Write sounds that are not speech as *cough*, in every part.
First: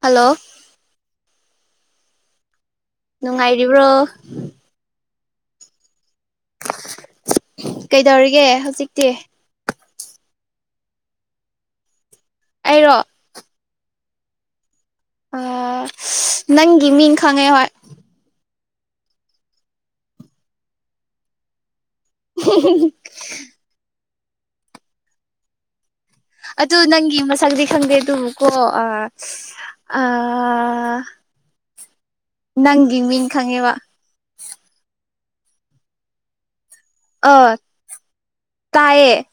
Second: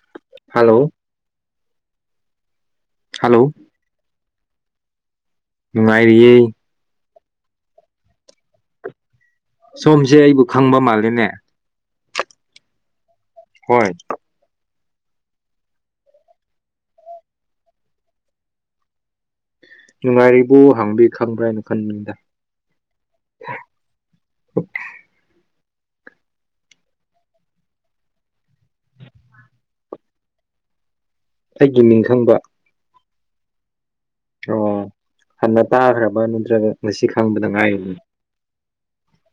Hello hello hello ꯅꯨꯡꯉꯥꯏꯔꯤꯕ꯭ꯔꯣ ꯅꯨꯡꯉꯥꯏꯔꯤꯌꯦ ꯀꯩꯗꯧꯔꯤꯒꯦ ꯍꯧꯖꯤꯛꯇꯤ ꯁꯣꯝꯁꯦ ꯑꯩꯕꯨ ꯈꯪꯕ ꯃꯥꯜꯂꯤꯅꯦ ꯑꯩꯔꯣ ꯍꯣꯏ ꯅꯪꯒꯤ ꯃꯤ ꯈꯪꯉꯦ ꯍꯣꯏ ꯅꯨꯡꯉꯥꯏꯔꯤꯕꯣ ꯍꯪꯕꯤ ꯈꯪꯕ꯭ꯔꯥ ꯍꯥꯏꯅ ꯈꯟꯕꯗ *unintelligible* *unintelligible* ꯑꯗꯨ ꯅꯪꯒꯤ ꯃꯁꯛꯗꯤ ꯈꯪꯗꯦ ꯑꯗꯨ ꯀꯣ ꯑ *unintelligible* ꯑꯩꯒꯤ ꯃꯤꯡ ꯈꯪꯕ ꯅꯪꯒꯤ ꯃꯤꯟ ꯈꯪꯉꯦꯕ ꯑꯣ ꯍꯟꯅ ꯇꯥꯈ꯭ꯔꯕ ꯅꯠꯇ꯭ꯔꯒ ꯉꯁꯤ ꯈꯪꯕꯗ ꯑꯥ ꯉꯥꯏꯔꯤꯕꯅꯤ ꯇꯥꯏꯌꯦ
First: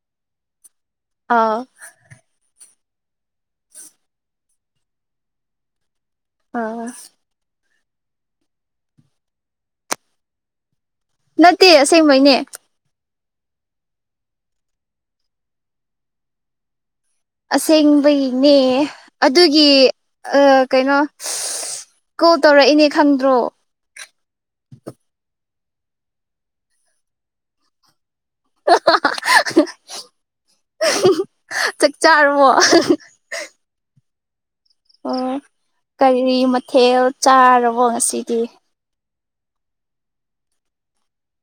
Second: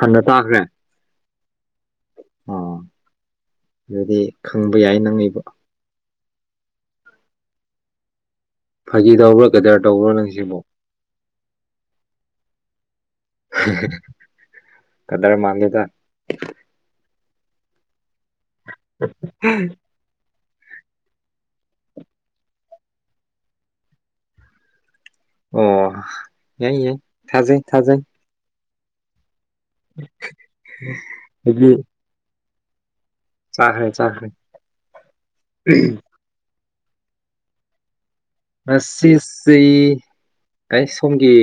ꯍꯥꯟꯅ ꯇꯥꯈ꯭ꯔꯦ ꯑꯥ ꯑꯣ ꯑꯗꯨꯗꯤ ꯈꯪꯕ ꯌꯥꯏ ꯅꯪꯉꯕ ꯑꯣ ꯐꯥꯒꯤ ꯇꯧꯕ꯭ꯔꯥ ꯀꯩꯗꯔ ꯇꯧꯕ꯭ꯔꯣ ꯅꯪ ꯁꯤꯕꯨ ꯅꯠꯇꯦ. ꯑꯁꯦꯡꯕꯩꯅꯦ ꯀꯗꯥꯔ ꯃꯜꯂꯦꯗꯥ ꯑꯁꯦꯡꯕꯒꯤꯅꯦ ꯑꯗꯨꯒꯤ ꯀꯩꯅꯣ ꯀꯣꯜ ꯇꯧꯔꯛꯏꯅꯦ ꯈꯪꯗ꯭ꯔꯣ ꯑꯣ ꯑꯦ ꯌꯥꯏ ꯊꯖꯩ ꯊꯖꯩ ꯆꯥꯛ ꯆꯥꯔꯕꯣ ꯆꯥꯈꯔꯦ ꯆꯥꯈꯔꯦ ꯑꯣ ꯀꯔꯤ ꯃꯊꯦꯜ ꯆꯥꯔꯕꯣ ꯉꯁꯤꯗꯤ *unintelligible* ꯁꯨꯝꯒꯤ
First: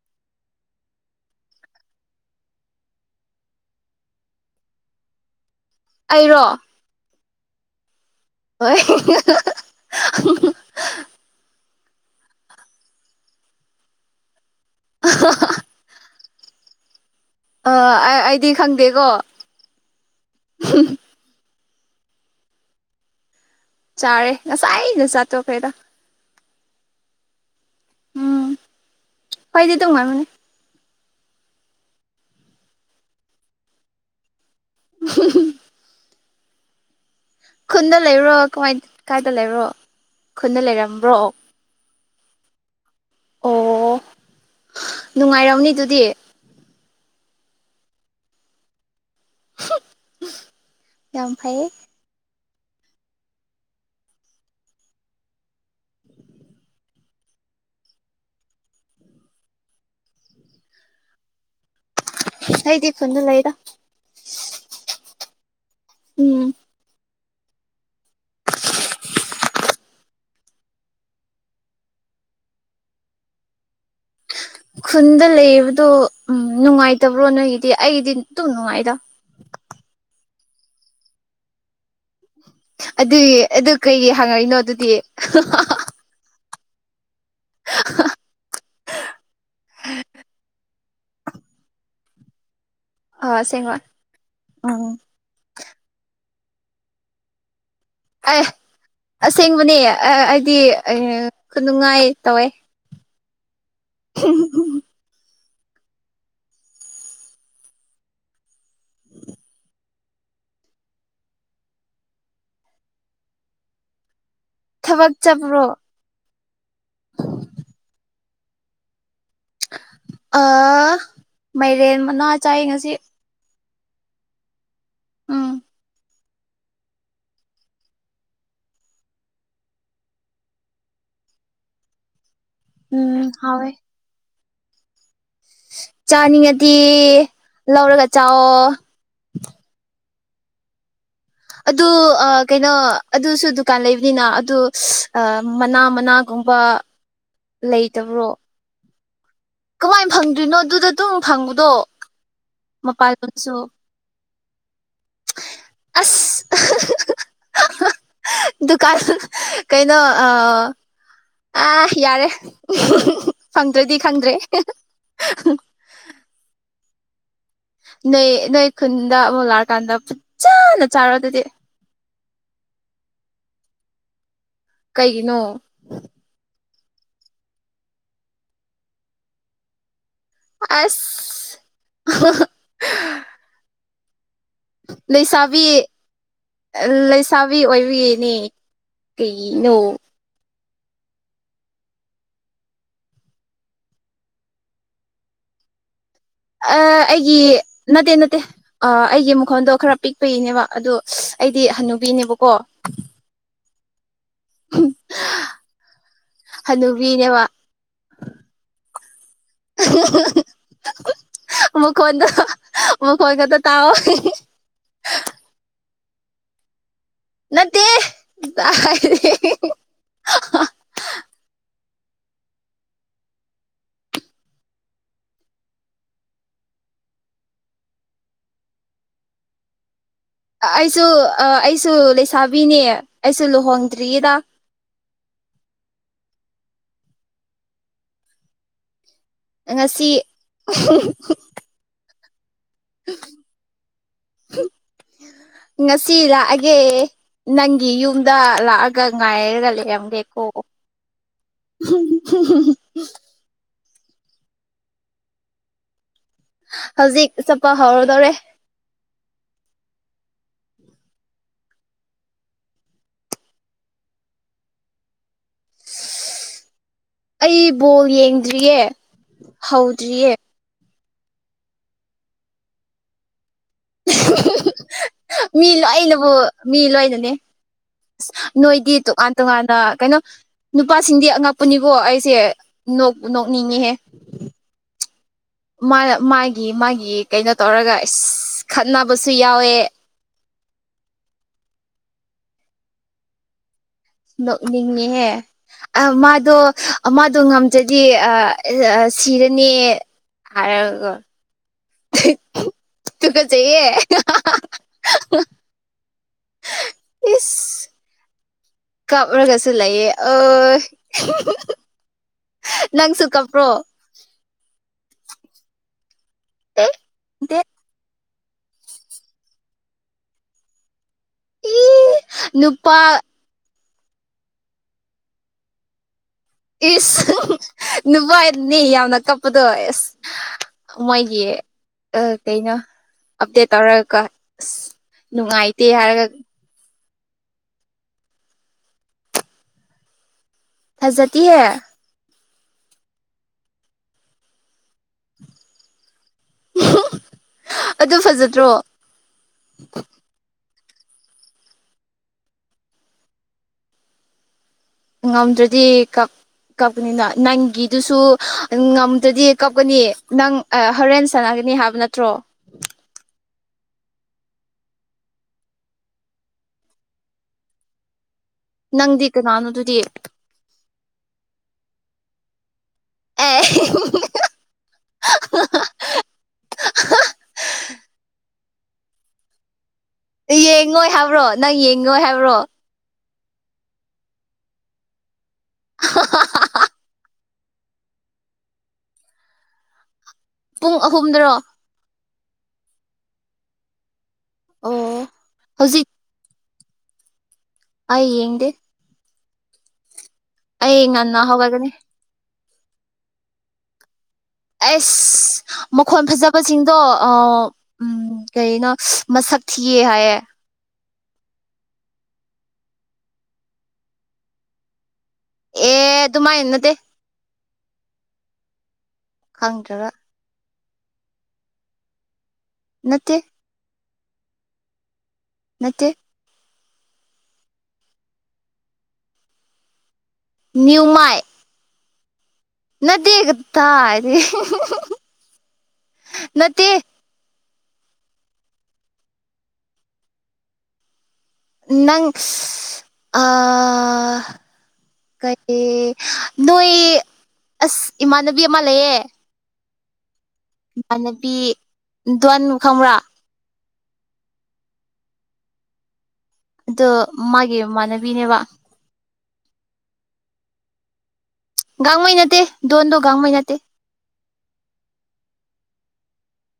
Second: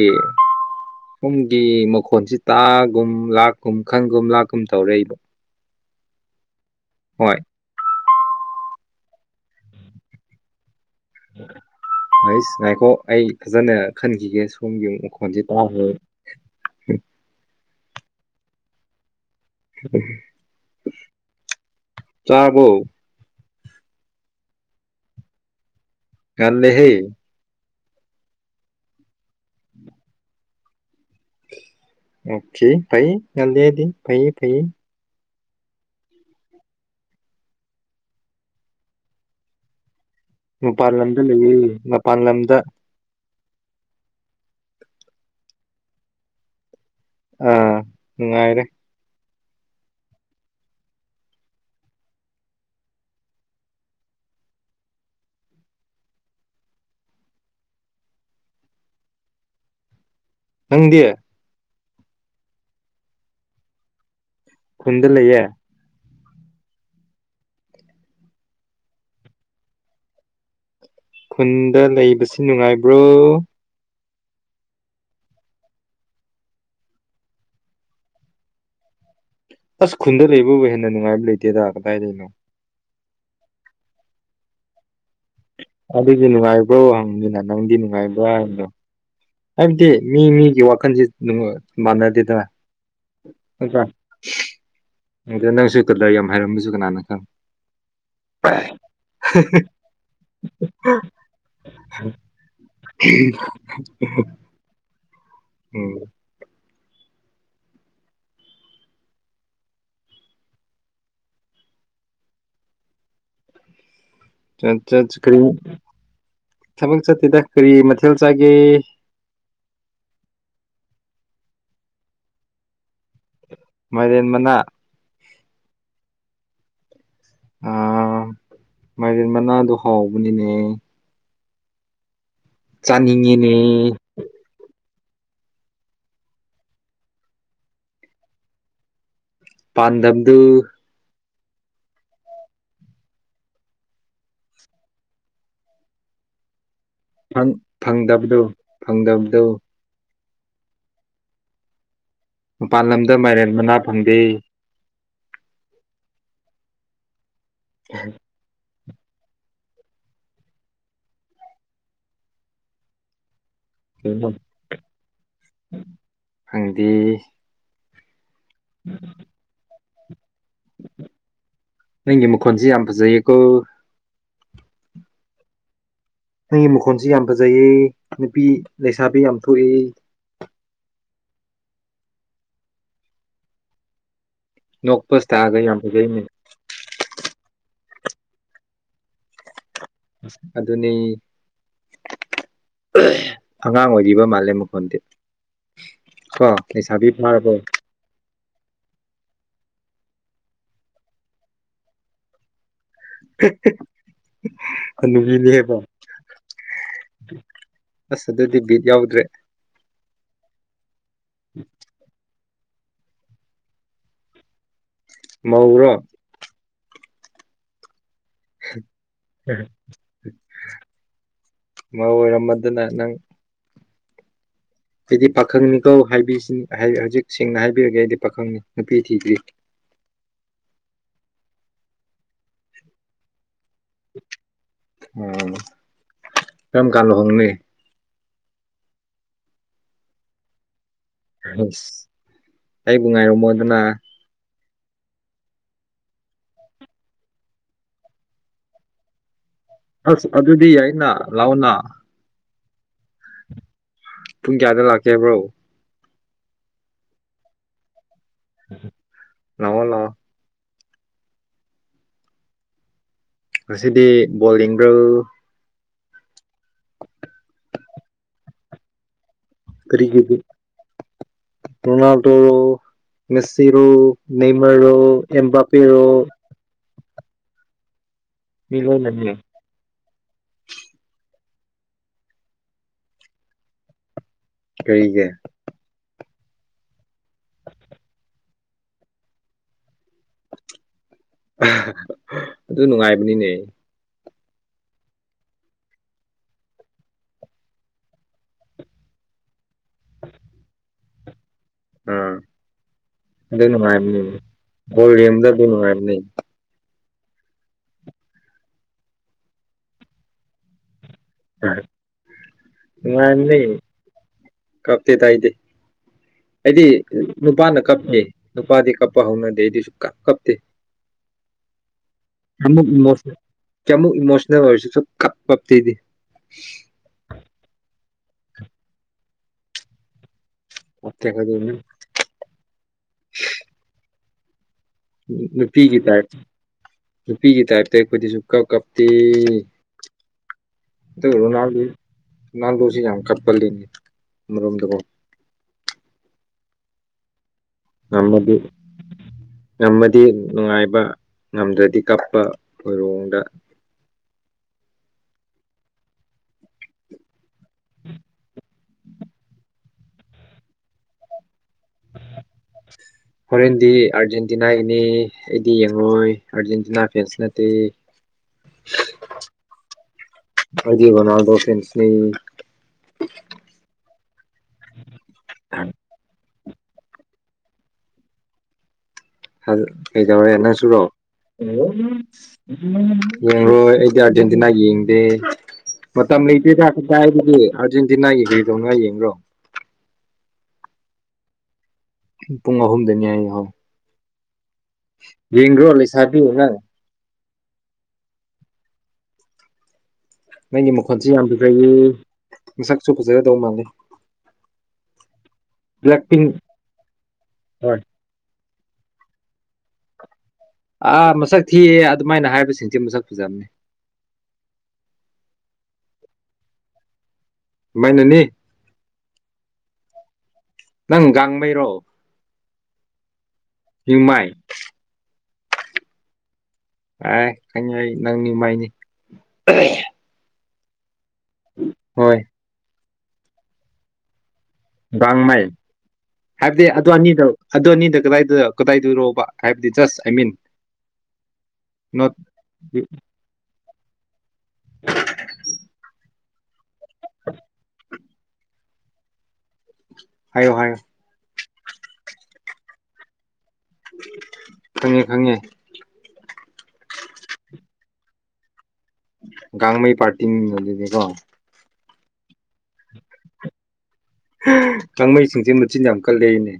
ꯃꯈꯣꯟꯁꯤ ꯇꯥꯒꯨꯝ ꯂꯥꯛꯀꯨꯝ ꯈꯪꯒꯨꯝ ꯂꯥꯛꯀꯨꯝ ꯇꯧꯔꯛꯏꯕꯣ ꯑꯩꯔꯣ ꯍꯣꯏ *unintelligible* *unintelligible* ꯍꯁ ꯉꯥꯏꯈꯣ ꯑꯩ ꯐꯖꯅ ꯈꯟꯈꯤꯒꯦ ꯁꯣꯝꯒꯤ ꯑꯃꯨꯛ ꯃꯈꯣꯟꯁꯦ ꯇꯥꯈ꯭ꯔꯦ ꯑ ꯑꯩꯗꯤ ꯈꯪꯗꯦꯀꯣ ꯆꯥꯔꯕꯣ ꯆꯥꯔꯦ ꯉꯁꯥꯏꯅ ꯆꯇꯣꯈꯔ꯭ꯦꯗꯥ ꯉꯟꯂꯦꯍꯦ *unintelligible* *unintelligible* *unintelligible* ꯈꯨꯟꯗ ꯂꯩꯔꯣ ꯀꯃꯥꯏ ꯀꯥꯏꯗ ꯂꯩꯔꯣ ꯃꯄꯥꯟ ꯂꯝꯗ ꯂꯩꯌꯦ ꯃꯄꯥꯟ ꯂꯝꯗ ꯑꯣ ꯅꯨꯡꯉꯥꯏꯔꯝꯅꯤ ꯑꯗꯨꯗꯤ ꯎꯝ ꯅꯨꯡꯉꯥꯏꯔꯦ ꯌꯥꯝ ꯐꯩꯌꯦ ꯅꯪꯗꯤ ꯑꯩꯗꯤ ꯈꯨꯟꯗ ꯂꯩꯗ ꯈꯨꯟꯗ ꯂꯩꯌꯦ ꯎꯝ ꯈꯨꯟꯗ ꯂꯩꯕꯁꯤ ꯅꯨꯡꯉꯥꯏꯕ꯭ꯔꯣ ꯈꯨꯟꯗ ꯂꯩꯌꯦꯕꯗꯣ ꯎꯝ ꯅꯨꯡꯉꯥꯏꯇꯕ꯭ꯔꯣ ꯅꯣꯏꯒꯤꯗꯤ ꯑꯩꯒꯤꯗꯤ ꯑꯗꯨꯝ ꯅꯨꯡꯉꯥꯏꯗ ꯑꯁ ꯈꯨꯟꯗ ꯂꯩꯕꯕꯨ ꯍꯦꯟꯅ ꯅꯨꯡꯉꯥꯏꯕ ꯂꯩꯇꯦꯗ ꯀꯗꯥꯏꯗꯅꯣ ꯑꯗꯨꯏ ꯑꯗꯨ ꯀꯩ ꯍꯪꯉꯛꯏꯅꯣ ꯑꯗꯨꯗꯤ *unintelligible* ꯑꯗꯨꯗꯤ ꯅꯨꯡꯉꯥꯏꯕ꯭ꯔꯣ ꯍꯪꯕꯅꯤꯅ ꯅꯪꯗꯤ ꯅꯨꯡꯉꯥꯏꯕ꯭ꯔꯥ ꯍꯥꯏꯕꯗꯣ ꯍꯥꯏꯕꯗꯤ ꯃꯤ ꯃꯤꯒꯤ ꯋꯥꯈꯜꯁꯤ ꯑꯗꯨꯝ ꯃꯥꯟꯅꯗꯦꯗꯅ ꯑꯥ ꯁꯦꯡꯕ ꯎꯝ ꯑꯗꯣ ꯅꯪꯁꯨ ꯀꯗꯔ ꯌꯥꯝ ꯍꯩꯔꯝꯕꯁꯨ ꯀꯅꯥꯅ ꯈꯪꯕ ꯑꯦ ꯑꯁꯦꯡꯕꯅꯦ ꯑꯩꯗꯤ ꯈꯨꯅꯨꯡꯉꯥꯏ ꯇꯧꯋꯦ *unintelligible* ꯎ *unintelligible* ꯎꯝ ꯆꯠ ꯊꯕꯛ ꯀꯔꯤ ꯆꯠꯄ꯭ꯔꯣ ꯊꯕꯛ ꯆꯠꯇꯦꯗ ꯀꯔꯤ ꯃꯊꯦꯜ ꯆꯥꯒꯦ ꯑ ꯃꯥꯏꯔꯦꯟ ꯃꯅꯥ ꯆꯥꯏ ꯉꯁꯤ ꯃꯥꯏꯔꯦꯟ ꯃꯅꯥ ꯎꯝ ꯑ ꯃꯥꯏꯔꯦꯟ ꯃꯅꯥꯗꯣ ꯍꯥꯎꯕꯅꯤꯅꯦ ꯎꯝ ꯆꯥꯅꯤꯡꯉꯤꯅꯦ ꯍꯥꯎꯋꯦ ꯆꯥꯅꯤꯡꯉꯗꯤ ꯂꯧꯔꯒ ꯆꯥꯎꯑꯣ ꯄꯥꯟꯗꯝꯗꯨ ꯑꯗꯨ ꯀꯩꯅꯣ ꯑꯗꯨꯁꯨ ꯗꯨꯀꯥꯟ ꯂꯩꯕꯅꯤꯅ ꯑꯗꯨ ꯃꯅꯥ ꯃꯅꯥ ꯑꯃꯝꯕ ꯐꯪꯗꯕꯗꯨ ꯐꯪꯗꯕꯗꯨ ꯀꯃꯥꯏꯅ ꯐꯪꯗ꯭ꯔꯥꯅꯣ ꯑꯗꯨꯗ ꯑꯗꯨꯝ ꯐꯪꯕꯗꯣ ꯃꯄꯥꯟ ꯂꯝꯗ ꯃꯥꯏꯔꯦꯟ ꯃꯄꯥꯥꯟꯗꯨꯁꯨ ꯃꯅꯥ ꯐꯪꯗꯦ ꯑꯁ *unintelligible* ꯎ ꯗꯨꯀꯥꯟ ꯀꯩꯅꯣ ꯑꯥ ꯑꯥ ꯌꯥꯔꯦ ꯐꯪꯗ꯭ꯔꯗꯤ ꯀꯩꯅꯣ ꯈꯪꯗ꯭ꯔꯦ ꯐꯪꯗꯦ ꯅꯣꯏ ꯅꯣꯏ ꯈꯨꯟꯗ ꯑꯃꯨꯛ ꯂꯥꯛꯑꯀꯥꯟꯗ ꯐꯖꯅ ꯆꯥꯔꯣ ꯑꯗꯨꯗꯤ ꯅꯪꯒꯤ ꯃꯈꯣꯟꯁꯤ ꯌꯥꯝ ꯐꯖꯩꯌꯦꯀꯣ ꯀꯩꯒꯤꯅꯣ ꯅꯪꯒꯤ ꯃꯈꯣꯟꯁꯤ ꯌꯥꯝ ꯐꯖꯩꯌꯦ ꯅꯨꯄꯤ ꯂꯩꯁꯥꯕꯤ ꯌꯥꯝ ꯊꯣꯛꯏ ꯑꯁ *unintelligible* ꯅꯣꯛꯄ ꯏꯁꯇꯥꯏꯜꯒ ꯂꯩꯁꯥꯕꯤ ꯌꯥꯝ ꯐꯖꯩꯅꯦ ꯂꯩꯁꯥꯕꯤ ꯑꯣꯏꯕꯤꯅꯦ ꯀꯩꯅꯣ ꯑꯗꯨꯅꯤ ꯑꯉꯥꯡ ꯑꯣꯏꯔꯤꯕ ꯃꯥꯜꯂꯦ ꯃꯈꯣꯟꯁꯦ ꯑ ꯑꯩꯒꯤ ꯐꯥꯔꯕꯣ ꯅꯠꯇꯦ ꯅꯠꯇꯦ ꯑꯥ ꯑꯩꯒꯤ ꯃꯈꯣꯟꯗꯣ ꯈꯔ ꯄꯤꯛꯄꯒꯤꯅꯦꯕ ꯑꯗꯣ ꯑꯩꯗꯤ ꯍꯟꯅꯨꯕꯤꯅꯦꯕꯀꯣ ꯍꯟꯅꯨꯕꯤꯅꯦꯕ ꯍꯅꯨꯕꯤꯅꯦꯕ ꯑꯁ ꯑꯗꯨꯗꯤ ꯕꯤꯠ ꯌꯥꯎꯗ꯭ꯔꯦ *unintelligible* ꯃꯈꯣꯏ ꯃꯈꯈꯣꯏꯒꯗ ꯇꯥꯎ ꯃꯧꯔꯣ ꯅꯠꯇꯦ ꯀꯥꯏꯗꯩ ꯑꯣꯏꯔꯝꯃꯗꯨꯅ ꯅꯪ ꯑꯩꯗꯤ ꯄꯥꯈꯪꯅꯤꯀꯣ ꯍꯥꯏ ꯍꯧꯖꯤꯛ ꯁꯦꯡꯅ ꯍꯥꯏꯕꯤꯔꯒꯦ ꯑꯩꯗꯤ ꯄꯥꯈꯪꯅꯤ ꯅꯨꯄꯤ ꯊꯤꯗ꯭ꯔꯤ ꯑꯩꯁꯨ ꯑꯩꯁꯨ ꯂꯩꯁꯥꯕꯤꯅꯦ ꯑꯩꯁꯨ ꯂꯨꯍꯣꯡꯗ꯭ꯔꯤꯌꯦꯗ ꯎ ꯀꯝ ꯀꯥꯟ ꯍꯣꯡꯅꯤ ꯉꯁꯤ ꯑꯩꯕꯨ ꯉꯥꯏꯔꯝꯃꯣꯗꯅ ꯍ *unintelligible* ꯉꯁꯤ ꯂꯥꯛꯑꯒꯦ ꯅꯪꯒꯤ ꯌꯨꯝꯗ ꯂꯥꯛꯑꯒ ꯉꯥꯏꯔꯒ ꯂꯩ ꯑꯁ ꯑꯒꯦꯀꯣ ꯑꯗꯨꯗꯤ ꯌꯥꯏꯅ ꯂꯥꯛꯑꯣꯅ *unintelligible* ꯄꯨꯡ ꯀꯌꯥꯗ ꯂꯥꯛꯀꯦ ꯍꯥꯏꯕ꯭ꯔꯣ ꯍꯧꯖꯤꯛ ꯆꯠꯄ ꯍꯧꯔꯗꯧꯔꯦ ꯂꯥꯎ ꯂꯥꯎ ꯉꯁꯤꯗꯤ ꯕꯣꯜ ꯌꯦꯡꯕꯔꯣ ꯑꯩ ꯕꯣꯜ ꯌꯦꯡꯗ꯭ꯔꯤꯌꯦ ꯀꯔꯤ ꯀ ꯍꯧꯗ꯭ꯔꯤꯌꯦ ꯔꯣꯅꯥꯜꯗꯣ ꯃꯦꯁꯤꯔꯣ ꯅꯦꯃꯔ ꯔꯣ ꯃꯤ ꯑꯦꯕꯥꯄꯦꯔꯣ ꯂꯣꯏꯅꯕꯨ ꯃꯤ ꯂꯣꯏꯅꯅꯦ ꯑꯁ ꯃꯤ ꯅꯣꯏꯗꯤ ꯂꯣꯏꯅꯅꯦ ꯇꯣꯉꯥꯟ ꯇꯣꯉꯥꯟ ꯀꯩꯅꯣ ꯅꯨꯄꯥꯁꯤꯡꯗꯤ ꯑꯉꯛꯄꯅꯤꯀꯣ ꯑꯩꯁꯦ ꯅꯣꯛꯄꯨ ꯅꯣꯛꯅꯤꯡꯉꯤꯍꯦ ꯀꯩꯒꯦ ꯃꯥꯅ ꯃꯥꯒꯤ ꯃꯥꯒꯤ ꯀꯩꯅꯣ ꯇꯧꯔꯒ ꯈꯠꯅꯕꯁꯨ ꯌꯥꯎꯋꯦ ꯑꯗꯨ ꯅꯨꯡꯉꯥꯏꯕꯅꯤꯅꯦ ꯅꯣꯛꯅꯤꯡꯉꯍꯦ ꯑ ꯃꯥꯗꯣ ꯃꯥꯗꯣ ꯉꯝꯗꯔꯥꯗꯤ ꯁꯤꯔꯅꯦ ꯍꯥꯏꯔꯒ ꯑꯥ ꯇꯨꯀ ꯑꯗꯨ ꯆꯩꯌꯦ ꯅꯨꯡꯉꯥꯏꯕꯅꯤꯅꯦ ꯕꯣꯜ ꯌꯦꯡꯕꯗ ꯑꯗꯨ ꯅꯨꯡꯉꯥꯏꯕꯅꯤ ꯏꯁ ꯀꯥꯞꯔꯒꯁꯨ ꯂꯩꯌꯦ ꯑ ꯅꯪꯁꯨ ꯀꯥꯞꯄ꯭ꯔꯣ ꯀꯞꯇꯦꯗꯥ ꯑꯩꯗꯤ ꯑꯩꯗꯤ ꯑꯦ ꯗꯦ ꯅꯨꯄꯥꯅ ꯀꯞꯇꯦ ꯅꯨꯄꯥꯗꯤ ꯀꯞꯄ ꯍꯧꯅꯗꯦ ꯑꯩꯗꯤ ꯁꯨꯀꯞ ꯀꯞꯇꯦ ꯏ ꯅꯨꯄꯥ ꯀꯌꯥꯃꯨꯛ ꯀꯌꯥꯃꯨꯛ ꯏꯃꯣꯁꯅꯦꯜ ꯑꯣꯏꯔꯁꯨ ꯁꯨ ꯀꯞ ꯀꯞꯇꯦꯗꯤ ꯏꯁ ꯅꯨꯄꯥ ꯑꯣꯏꯔꯗꯨꯅꯦ ꯌꯥꯝꯅ ꯀꯞꯄꯗꯣ ꯑꯦꯁ ꯀꯞꯇꯦ ꯃꯣꯏꯒꯤ ꯀꯩꯗꯧꯅꯤ ꯀꯩꯅꯣ ꯑꯞꯗꯦꯠ ꯇꯧꯔꯒ ꯑꯁ ꯎꯝ ꯅꯨꯡꯉꯥꯏꯇꯦ ꯅꯨꯄꯤꯒꯤ ꯍꯥꯏꯔꯒ ꯇꯥꯏꯞꯇ ꯅꯨꯄꯤꯒꯤ ꯇꯥꯏꯞꯇ ꯑꯩꯈꯣꯏꯗꯤꯁꯨ ꯀꯞ ꯀꯞꯇꯤ ꯐꯖꯗꯦꯍꯦ ꯔꯣꯅꯥꯜ ꯅꯥꯜꯂꯨꯡꯗꯣꯁꯤ ꯌꯥꯝ ꯀꯞꯄꯜꯂꯤꯅꯤ ꯑꯃꯔꯣꯝꯗꯀꯣ ꯑꯗꯨ ꯐꯖꯗ꯭ꯔꯣ ꯅꯝꯕꯗꯤꯗꯤ *unintelligible* ꯗ ꯅꯨꯡꯉꯥꯏꯕ ꯉꯝꯗ꯭ꯔꯗꯤ ꯀꯞꯄ ꯎꯔꯣꯡꯗ *unintelligible* ꯉꯝꯗ꯭ꯔꯗꯤ ꯀꯞ ꯀꯞꯀꯅꯤꯅ ꯅꯪꯒꯤꯗꯨꯁꯨ ꯉꯝꯗ꯭ꯔꯗꯤ ꯀꯞꯀꯅꯤ ꯅꯪ ꯍꯣꯔꯦꯟ ꯁꯥꯟꯅꯒꯅꯤ ꯍꯥꯏꯕ ꯅꯠꯇ꯭ꯔꯣ *inaudible* ꯍꯣꯔꯦꯟꯗꯤ ꯑꯥꯔꯖꯦꯟꯇꯤꯅꯥꯒꯤꯅꯤ ꯑꯩꯗꯤ ꯌꯦꯡꯂꯡꯉꯣꯏ ꯑꯥꯔꯖꯦꯟꯇꯤꯅꯥ ꯐꯦꯟꯁ ꯅꯠꯇꯦ ꯅꯪꯗꯤ ꯀꯅꯥꯅꯣ ꯑꯗꯨꯗꯤ ꯑꯗꯨꯗꯤꯕꯅꯥꯗꯣ ꯐꯦꯟꯁꯅꯤ ꯑ ꯑ *unintelligible* ꯀꯩꯗꯧꯔꯦ ꯅ ꯁꯨꯔꯣ ꯌꯦꯡꯉꯣꯏ ꯍꯥꯏꯕ꯭ꯔꯣ ꯅꯪ ꯌꯦꯡꯉꯣꯏ ꯍꯥꯏꯕ꯭ꯔꯣ ꯌꯦꯡꯂꯣꯏ ꯑꯩꯗꯤ ꯑꯥꯔꯖꯦꯟꯇꯤꯅꯥ ꯌꯦꯡꯗꯦ ꯃꯇꯝ ꯂꯩꯇꯦꯗ ꯀꯗꯥꯏꯗꯒꯤ ꯑꯥꯔꯖꯦꯟꯇꯤꯅꯥꯒꯤ ꯀꯔꯤꯗꯧꯅꯤꯉꯥꯏ ꯌꯦꯡꯕ꯭ꯔꯣ ꯄꯨꯡ ꯑꯍꯨꯝꯗꯔꯣ ꯄꯨꯡ ꯑꯍꯨꯝꯗꯅꯤ ꯍꯥꯏꯌꯦ ꯍꯣꯏ ꯑꯣ ꯌꯦꯡꯒ꯭ꯔꯣꯟ ꯍꯧꯖꯤꯛ ꯂꯩ ꯁꯥꯕꯤ ꯅꯪ ꯑ ꯩꯌꯦꯡꯗꯦ ꯅꯪꯒꯤ ꯑꯩ ꯃꯈꯣꯟꯁꯦ ꯉꯟꯅ ꯌꯥꯝ ꯍꯧꯒꯠꯒꯅꯤ ꯐꯖꯩꯌꯦ ꯃꯁꯛꯁꯨ ꯐꯖꯒꯗꯧꯕ ꯃꯥꯜꯂꯦ ꯑꯩꯁ ꯕ꯭ꯂꯦꯛ ꯃꯈꯣꯟ ꯄꯤꯡ ꯐꯖꯕꯁꯤꯡꯗꯣ ꯑ ꯍꯣꯏ ꯎꯝ ꯀꯩꯅꯣ ꯃꯁꯛ ꯊꯤꯌꯦ ꯍꯥꯏꯌꯦ ꯑꯥ ꯃꯁꯛ ꯊꯤꯑꯦ ꯑꯗꯨꯃꯥꯏꯅ ꯍꯥꯏꯕꯁꯤꯡꯁꯦ ꯃꯁꯛ ꯐꯖꯕꯅꯦ ꯑꯦ ꯑꯗꯨꯃꯥꯏ ꯅꯠꯇꯦ ꯃꯥꯏꯅꯅꯤ ꯈꯪꯗ꯭ꯔꯒ ꯅꯪ ꯒꯥꯡꯃꯩꯔꯣ ꯅꯠꯇꯦ ꯇꯨꯏꯄꯥꯏ ꯅꯠꯇꯦ ꯑꯥꯢ ꯈꯪꯏ ꯑꯩ ꯅꯪ ꯅꯤꯡꯃꯥꯏꯅꯤ ꯅꯤꯌꯨꯃꯥꯢ ꯍꯣꯏ ꯅꯠꯇꯦ ꯀꯥꯗꯥꯏꯗꯩ ꯒꯥꯡꯃꯩ ꯍꯥꯏꯕꯗꯤ ꯑꯗꯨ ꯑꯅꯤꯗꯣ ꯑꯗꯣ ꯑꯅꯤꯗ ꯀꯗꯥꯏꯗ ꯀꯗꯥꯏꯗꯔꯣꯕ ꯍꯥꯏꯕꯗꯤ ꯖꯁ ꯑꯥꯏ ꯃꯤꯟ ꯅꯪ ꯅꯣꯠ ꯏꯁ ꯑꯩ ꯀꯩ ꯅꯣꯢ ꯑꯁ ꯏꯃꯥꯟꯅꯕꯤ ꯑꯃ ꯂꯩꯌꯦ ꯍꯥꯏꯌꯣ ꯍꯥꯏ ꯏꯃꯥꯟꯅꯄꯤ ꯗꯣꯟꯗꯨ ꯈꯪꯕ꯭ꯔꯥ ꯈꯪꯉꯦ ꯈꯪꯉꯦ ꯑꯗꯣ ꯃꯥꯒꯤ ꯃꯃꯥꯟꯅꯕꯤꯅꯦꯕ ꯒꯥꯡꯃꯩ ꯄꯔꯇꯤ ꯅꯤꯅꯦ ꯑꯗꯨꯗꯤ ꯀꯣ ꯒꯥꯡꯃꯩ ꯅꯠꯇꯦ ꯗꯣꯟꯗꯣ ꯒꯥꯡꯃꯩ ꯅꯠꯇꯦ ꯒꯥꯡꯃꯩꯁꯤꯡꯁꯦ ꯃꯆꯤꯟ ꯌꯥꯝ ꯀꯜꯂꯦꯅꯦ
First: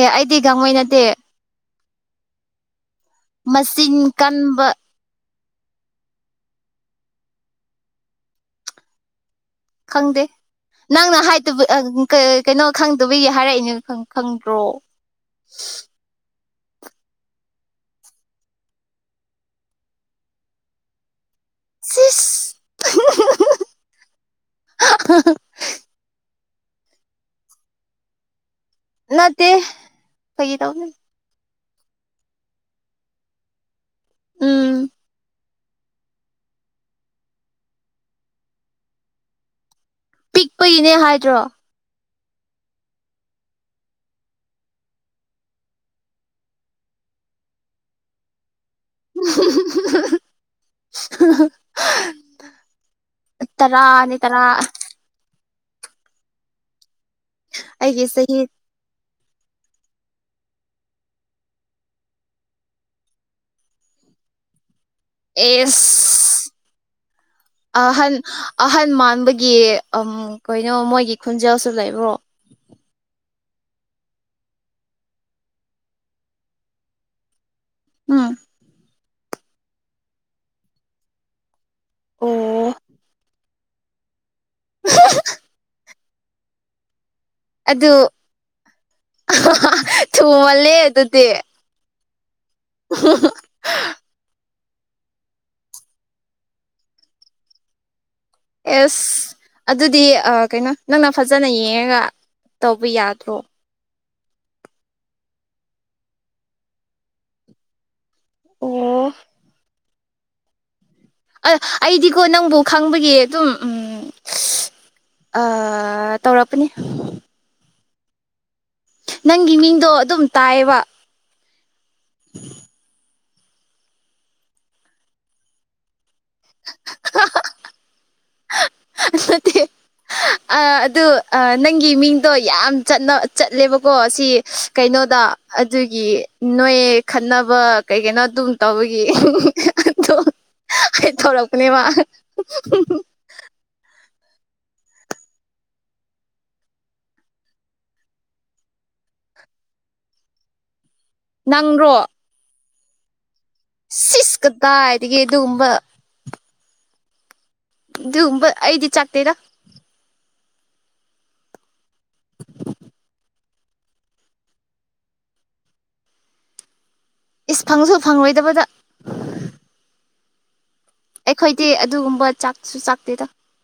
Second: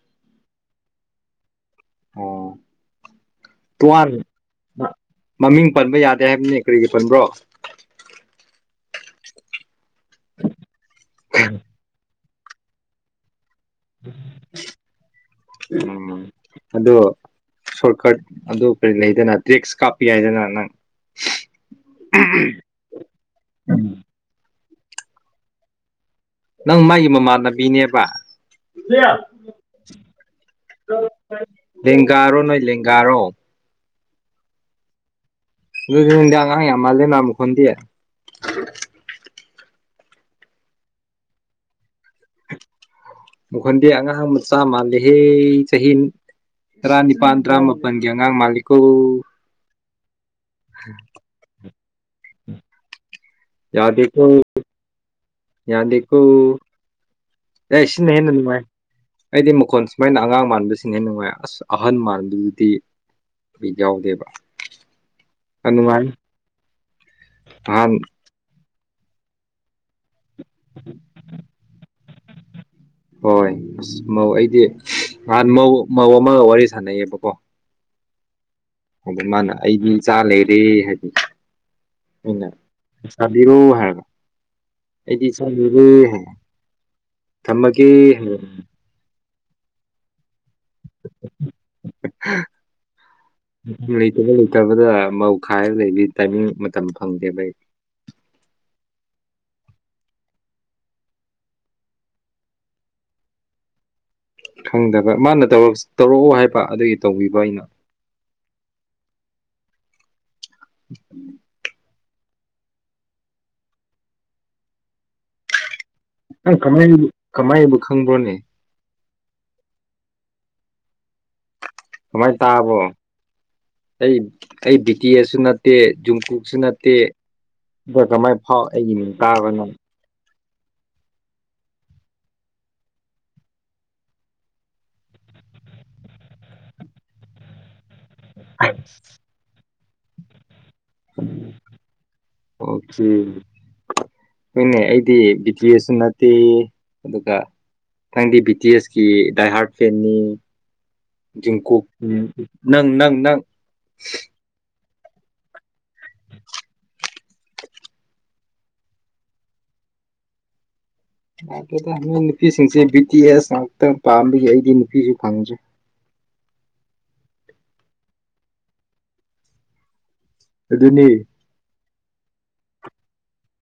ꯑꯦ ꯑꯩꯗꯤ ꯒꯥꯡꯃꯩ ꯅꯠꯇꯦ ꯑꯣ ꯃꯆꯤꯟ ꯇꯨꯋꯥꯟ ꯀꯟꯕ ꯃꯃꯤꯡ ꯄꯟꯕ ꯌꯥꯗꯦ ꯍꯥꯏꯕꯅꯤ ꯀꯔꯤꯒꯤ ꯄꯟꯕ꯭ꯔꯣ ꯈꯪꯗꯦ ꯅꯪꯅ ꯍꯥꯏꯗꯕ ꯀꯩꯅꯣ ꯈꯪꯗꯕꯒꯤ ꯍꯥꯏꯔꯛꯏꯅꯦ ꯈꯪꯗ꯭ꯔꯣ ꯎꯝ ꯑꯗꯣ ꯁꯣꯔꯠꯀꯠ ꯑꯗꯨ ꯀꯔꯤ ꯂꯩꯗꯅ ꯗꯔꯤꯛꯁ ꯀꯥꯞꯄ ꯌꯥꯏꯗꯅ ꯅꯪ ꯁꯤꯏꯁ *unintelligible* ꯅꯪ ꯃꯥꯒꯤ ꯃꯃꯥꯟꯅꯕꯤꯅꯦꯕ ꯅꯠꯇꯦ ꯐꯥꯒꯤ ꯇꯧꯕꯅꯤ ꯂꯦꯡꯒꯥꯔꯣ ꯅꯣꯏ ꯂꯦꯡꯒꯥꯔꯣ ꯎꯝ ꯅꯣꯏꯔꯣꯟꯗꯤ ꯑꯉꯥꯡ ꯌꯥꯝ ꯃꯥꯜꯂꯤꯅ ꯃꯈꯣꯟꯗꯤ ꯄꯤꯛꯄꯒꯤꯅꯦ ꯍꯥꯏꯗ꯭ꯔꯣ ꯃꯈꯣꯟꯗꯤ ꯑꯉꯥꯡ ꯃꯆꯥ ꯃꯥꯂꯤꯍꯦ ꯆꯍꯤ ꯇꯔꯥ ꯅꯤꯄꯥꯟ ꯇꯔꯥ ꯃꯥꯄꯟꯒꯤ ꯑꯉꯥꯡ ꯃꯥꯂꯤꯀꯣ *unintelligible* ꯇꯔꯥꯅꯤ ꯇꯔꯥ ꯌꯥꯗꯤꯀꯣ *unintelligible* ꯑꯩꯒꯤ ꯁꯤꯅ ꯍꯦꯟꯅ ꯆꯍꯤ ꯅꯨꯡꯉꯥꯏ ꯑꯩꯗꯤ ꯃꯈꯣꯟ ꯁꯨꯃꯥꯏꯅ ꯑꯉꯥꯡ ꯃꯥꯟꯕꯁꯤꯡꯅ ꯅꯨꯡꯉꯥꯏ ꯑꯁ ꯑꯍꯟ ꯃꯥꯟꯕꯗꯨꯗꯤ ꯕꯤꯠ ꯌꯥꯎꯗꯦꯕ ꯌꯥꯝ ꯅꯨꯡꯉꯥꯏ ꯑꯦꯁ ꯅꯍꯥꯟ ꯑꯍꯟ ꯑꯍꯟ ꯃꯥꯟꯕꯒꯤ ꯑꯝ ꯀꯩꯅꯣ ꯃꯣꯏꯒꯤ ꯈꯨꯟꯖꯦꯜꯁꯨ ꯂꯩꯕ꯭ꯔꯣ ꯍꯣꯏ ꯑꯁ ꯃꯧ ꯑꯩꯗꯤ ꯅꯍꯥꯟ ꯃꯧ ꯑꯃꯒ ꯋꯥꯔꯤ ꯁꯥꯟꯅꯩꯌꯦꯕꯀꯣ ꯎꯝ ꯑꯗ ꯃꯥꯅ ꯑꯩꯗꯤ ꯏꯆꯥ ꯂꯩꯔꯦ ꯍꯥꯏꯗꯤ ꯑꯣ ꯑꯩꯅ ꯂꯩꯆꯥꯕꯤꯔꯣ ꯍꯥꯏꯔꯒ ꯑꯩꯗꯤ ꯏꯆꯥ ꯂꯩꯔꯦ ꯍꯥꯏ ꯊꯝꯃꯒꯦ ꯑꯗꯨ *unintelligible* *unintelligible* ꯊꯨꯃꯜꯂꯦ ꯑꯗꯨꯗꯤ *unintelligible* *unintelligible* ꯂꯩꯇꯕ ꯂꯩꯇꯕꯗ ꯃꯧ ꯈꯥꯏꯔꯒ ꯂꯩꯕꯤ ꯇꯥꯏꯃꯤꯡ ꯃꯇꯝ ꯐꯪꯗꯦꯕ ꯑꯩ ꯑꯦꯁ ꯑꯗꯨꯗꯤ ꯀꯩꯅꯣ ꯅꯪꯅ ꯐꯖꯅ ꯌꯦꯡꯉꯒ ꯇꯧꯕ ꯌꯥꯗ꯭ꯔꯣ ꯈꯪꯗꯕ ꯃꯥꯅ ꯇꯧꯔꯛꯑꯣ ꯍꯥꯏꯕ ꯑꯗꯨꯒꯤ ꯇꯧꯕꯤꯕ ꯑꯩꯅ ꯑꯣ *inaudible* ꯑ ꯑꯩꯗꯤꯀꯣ ꯅꯪꯕꯨ ꯈꯪꯕꯒꯤ ꯑꯗꯨꯝ ꯎꯝ ꯑ ꯅꯪ ꯇꯧꯔꯛꯄꯅꯦ ꯀꯃꯥꯏ ꯀꯃꯥꯏꯕꯨ ꯈꯪꯕ꯭ꯔꯣꯅꯦ ꯅꯪꯒꯤ ꯃꯤꯡꯗꯣ ꯑꯗꯨꯝ ꯇꯥꯏꯌꯦꯕ ꯀꯃꯥꯏꯅ ꯇꯥꯕꯣ ꯑꯩ ꯑꯩ ꯕꯤꯇꯦꯁꯁꯨ ꯅꯠ ꯅꯠꯇꯦ ꯖꯨꯝꯀꯨꯣꯛꯁꯨ ꯅꯠꯇꯦ ꯑꯗ ꯀꯃꯥꯏ ꯐꯥꯎ ꯑꯩꯒꯤ ꯃꯤ ꯇꯥꯕ꯭ꯔ ꯅꯪ ꯑꯠꯑꯗꯨ ꯅꯪꯒꯤ ꯃꯤꯡꯗꯣ ꯌꯥꯝ ꯆꯠꯅ ꯆꯠꯂꯦꯕꯀꯣ ꯁꯤ ꯀꯩꯅꯣꯗ ꯑꯗꯨꯒꯤ ꯅꯣꯏ ꯈꯠꯅꯕ ꯀꯩ ꯀꯩꯅꯣ ꯑꯗꯨꯝ ꯇꯧꯕꯒꯤ *unintelligible* ꯑꯗꯨ ꯑꯩ ꯊꯧꯔꯛꯄꯅꯦ *unintelligible* ꯑꯣꯀꯦ ꯍꯣꯏꯅꯦ ꯑꯩꯗꯤ ꯕꯤꯇꯦꯁꯁꯨ ꯅꯠꯇꯦ ꯑꯗꯨꯒ ꯅꯪꯗꯤ ꯕꯤꯇꯤ ꯑꯦꯁꯀꯤ ꯗꯥꯏ ꯍꯥꯔꯠ ꯐꯦꯟꯅꯤ ꯖꯤꯡ ꯀꯣ ꯅꯪꯔꯣ ꯎꯝ ꯅꯪ ꯅꯪ ꯅꯪ ꯁꯤꯁ ꯀꯗꯥꯗꯒꯤ ꯑꯗꯨꯒꯨꯝꯕ ꯑꯗꯨꯒꯨꯝꯕ ꯑꯩꯗꯤ ꯆꯥꯛꯇꯦꯗꯥ *unintelligible* ꯅꯨꯄꯤꯁꯤꯡꯁꯦ ꯕꯤ ꯇꯤ ꯑꯦꯁ ꯉꯥꯛꯇꯪ ꯄꯥꯝꯕꯒꯤ ꯑꯩꯗꯤ ꯅꯨꯄꯤꯁꯨ ꯐꯪꯗ꯭ꯔꯦ ꯏꯁ ꯐꯪꯁꯨ ꯐꯪꯂꯣꯏꯗꯕꯗ ꯑꯗꯨꯅꯦ ꯑꯩꯈꯣꯏꯗꯤ ꯑꯗꯨꯒꯨꯝꯕ ꯆꯥꯛꯁꯨ ꯆꯥꯛꯇꯦ ꯗ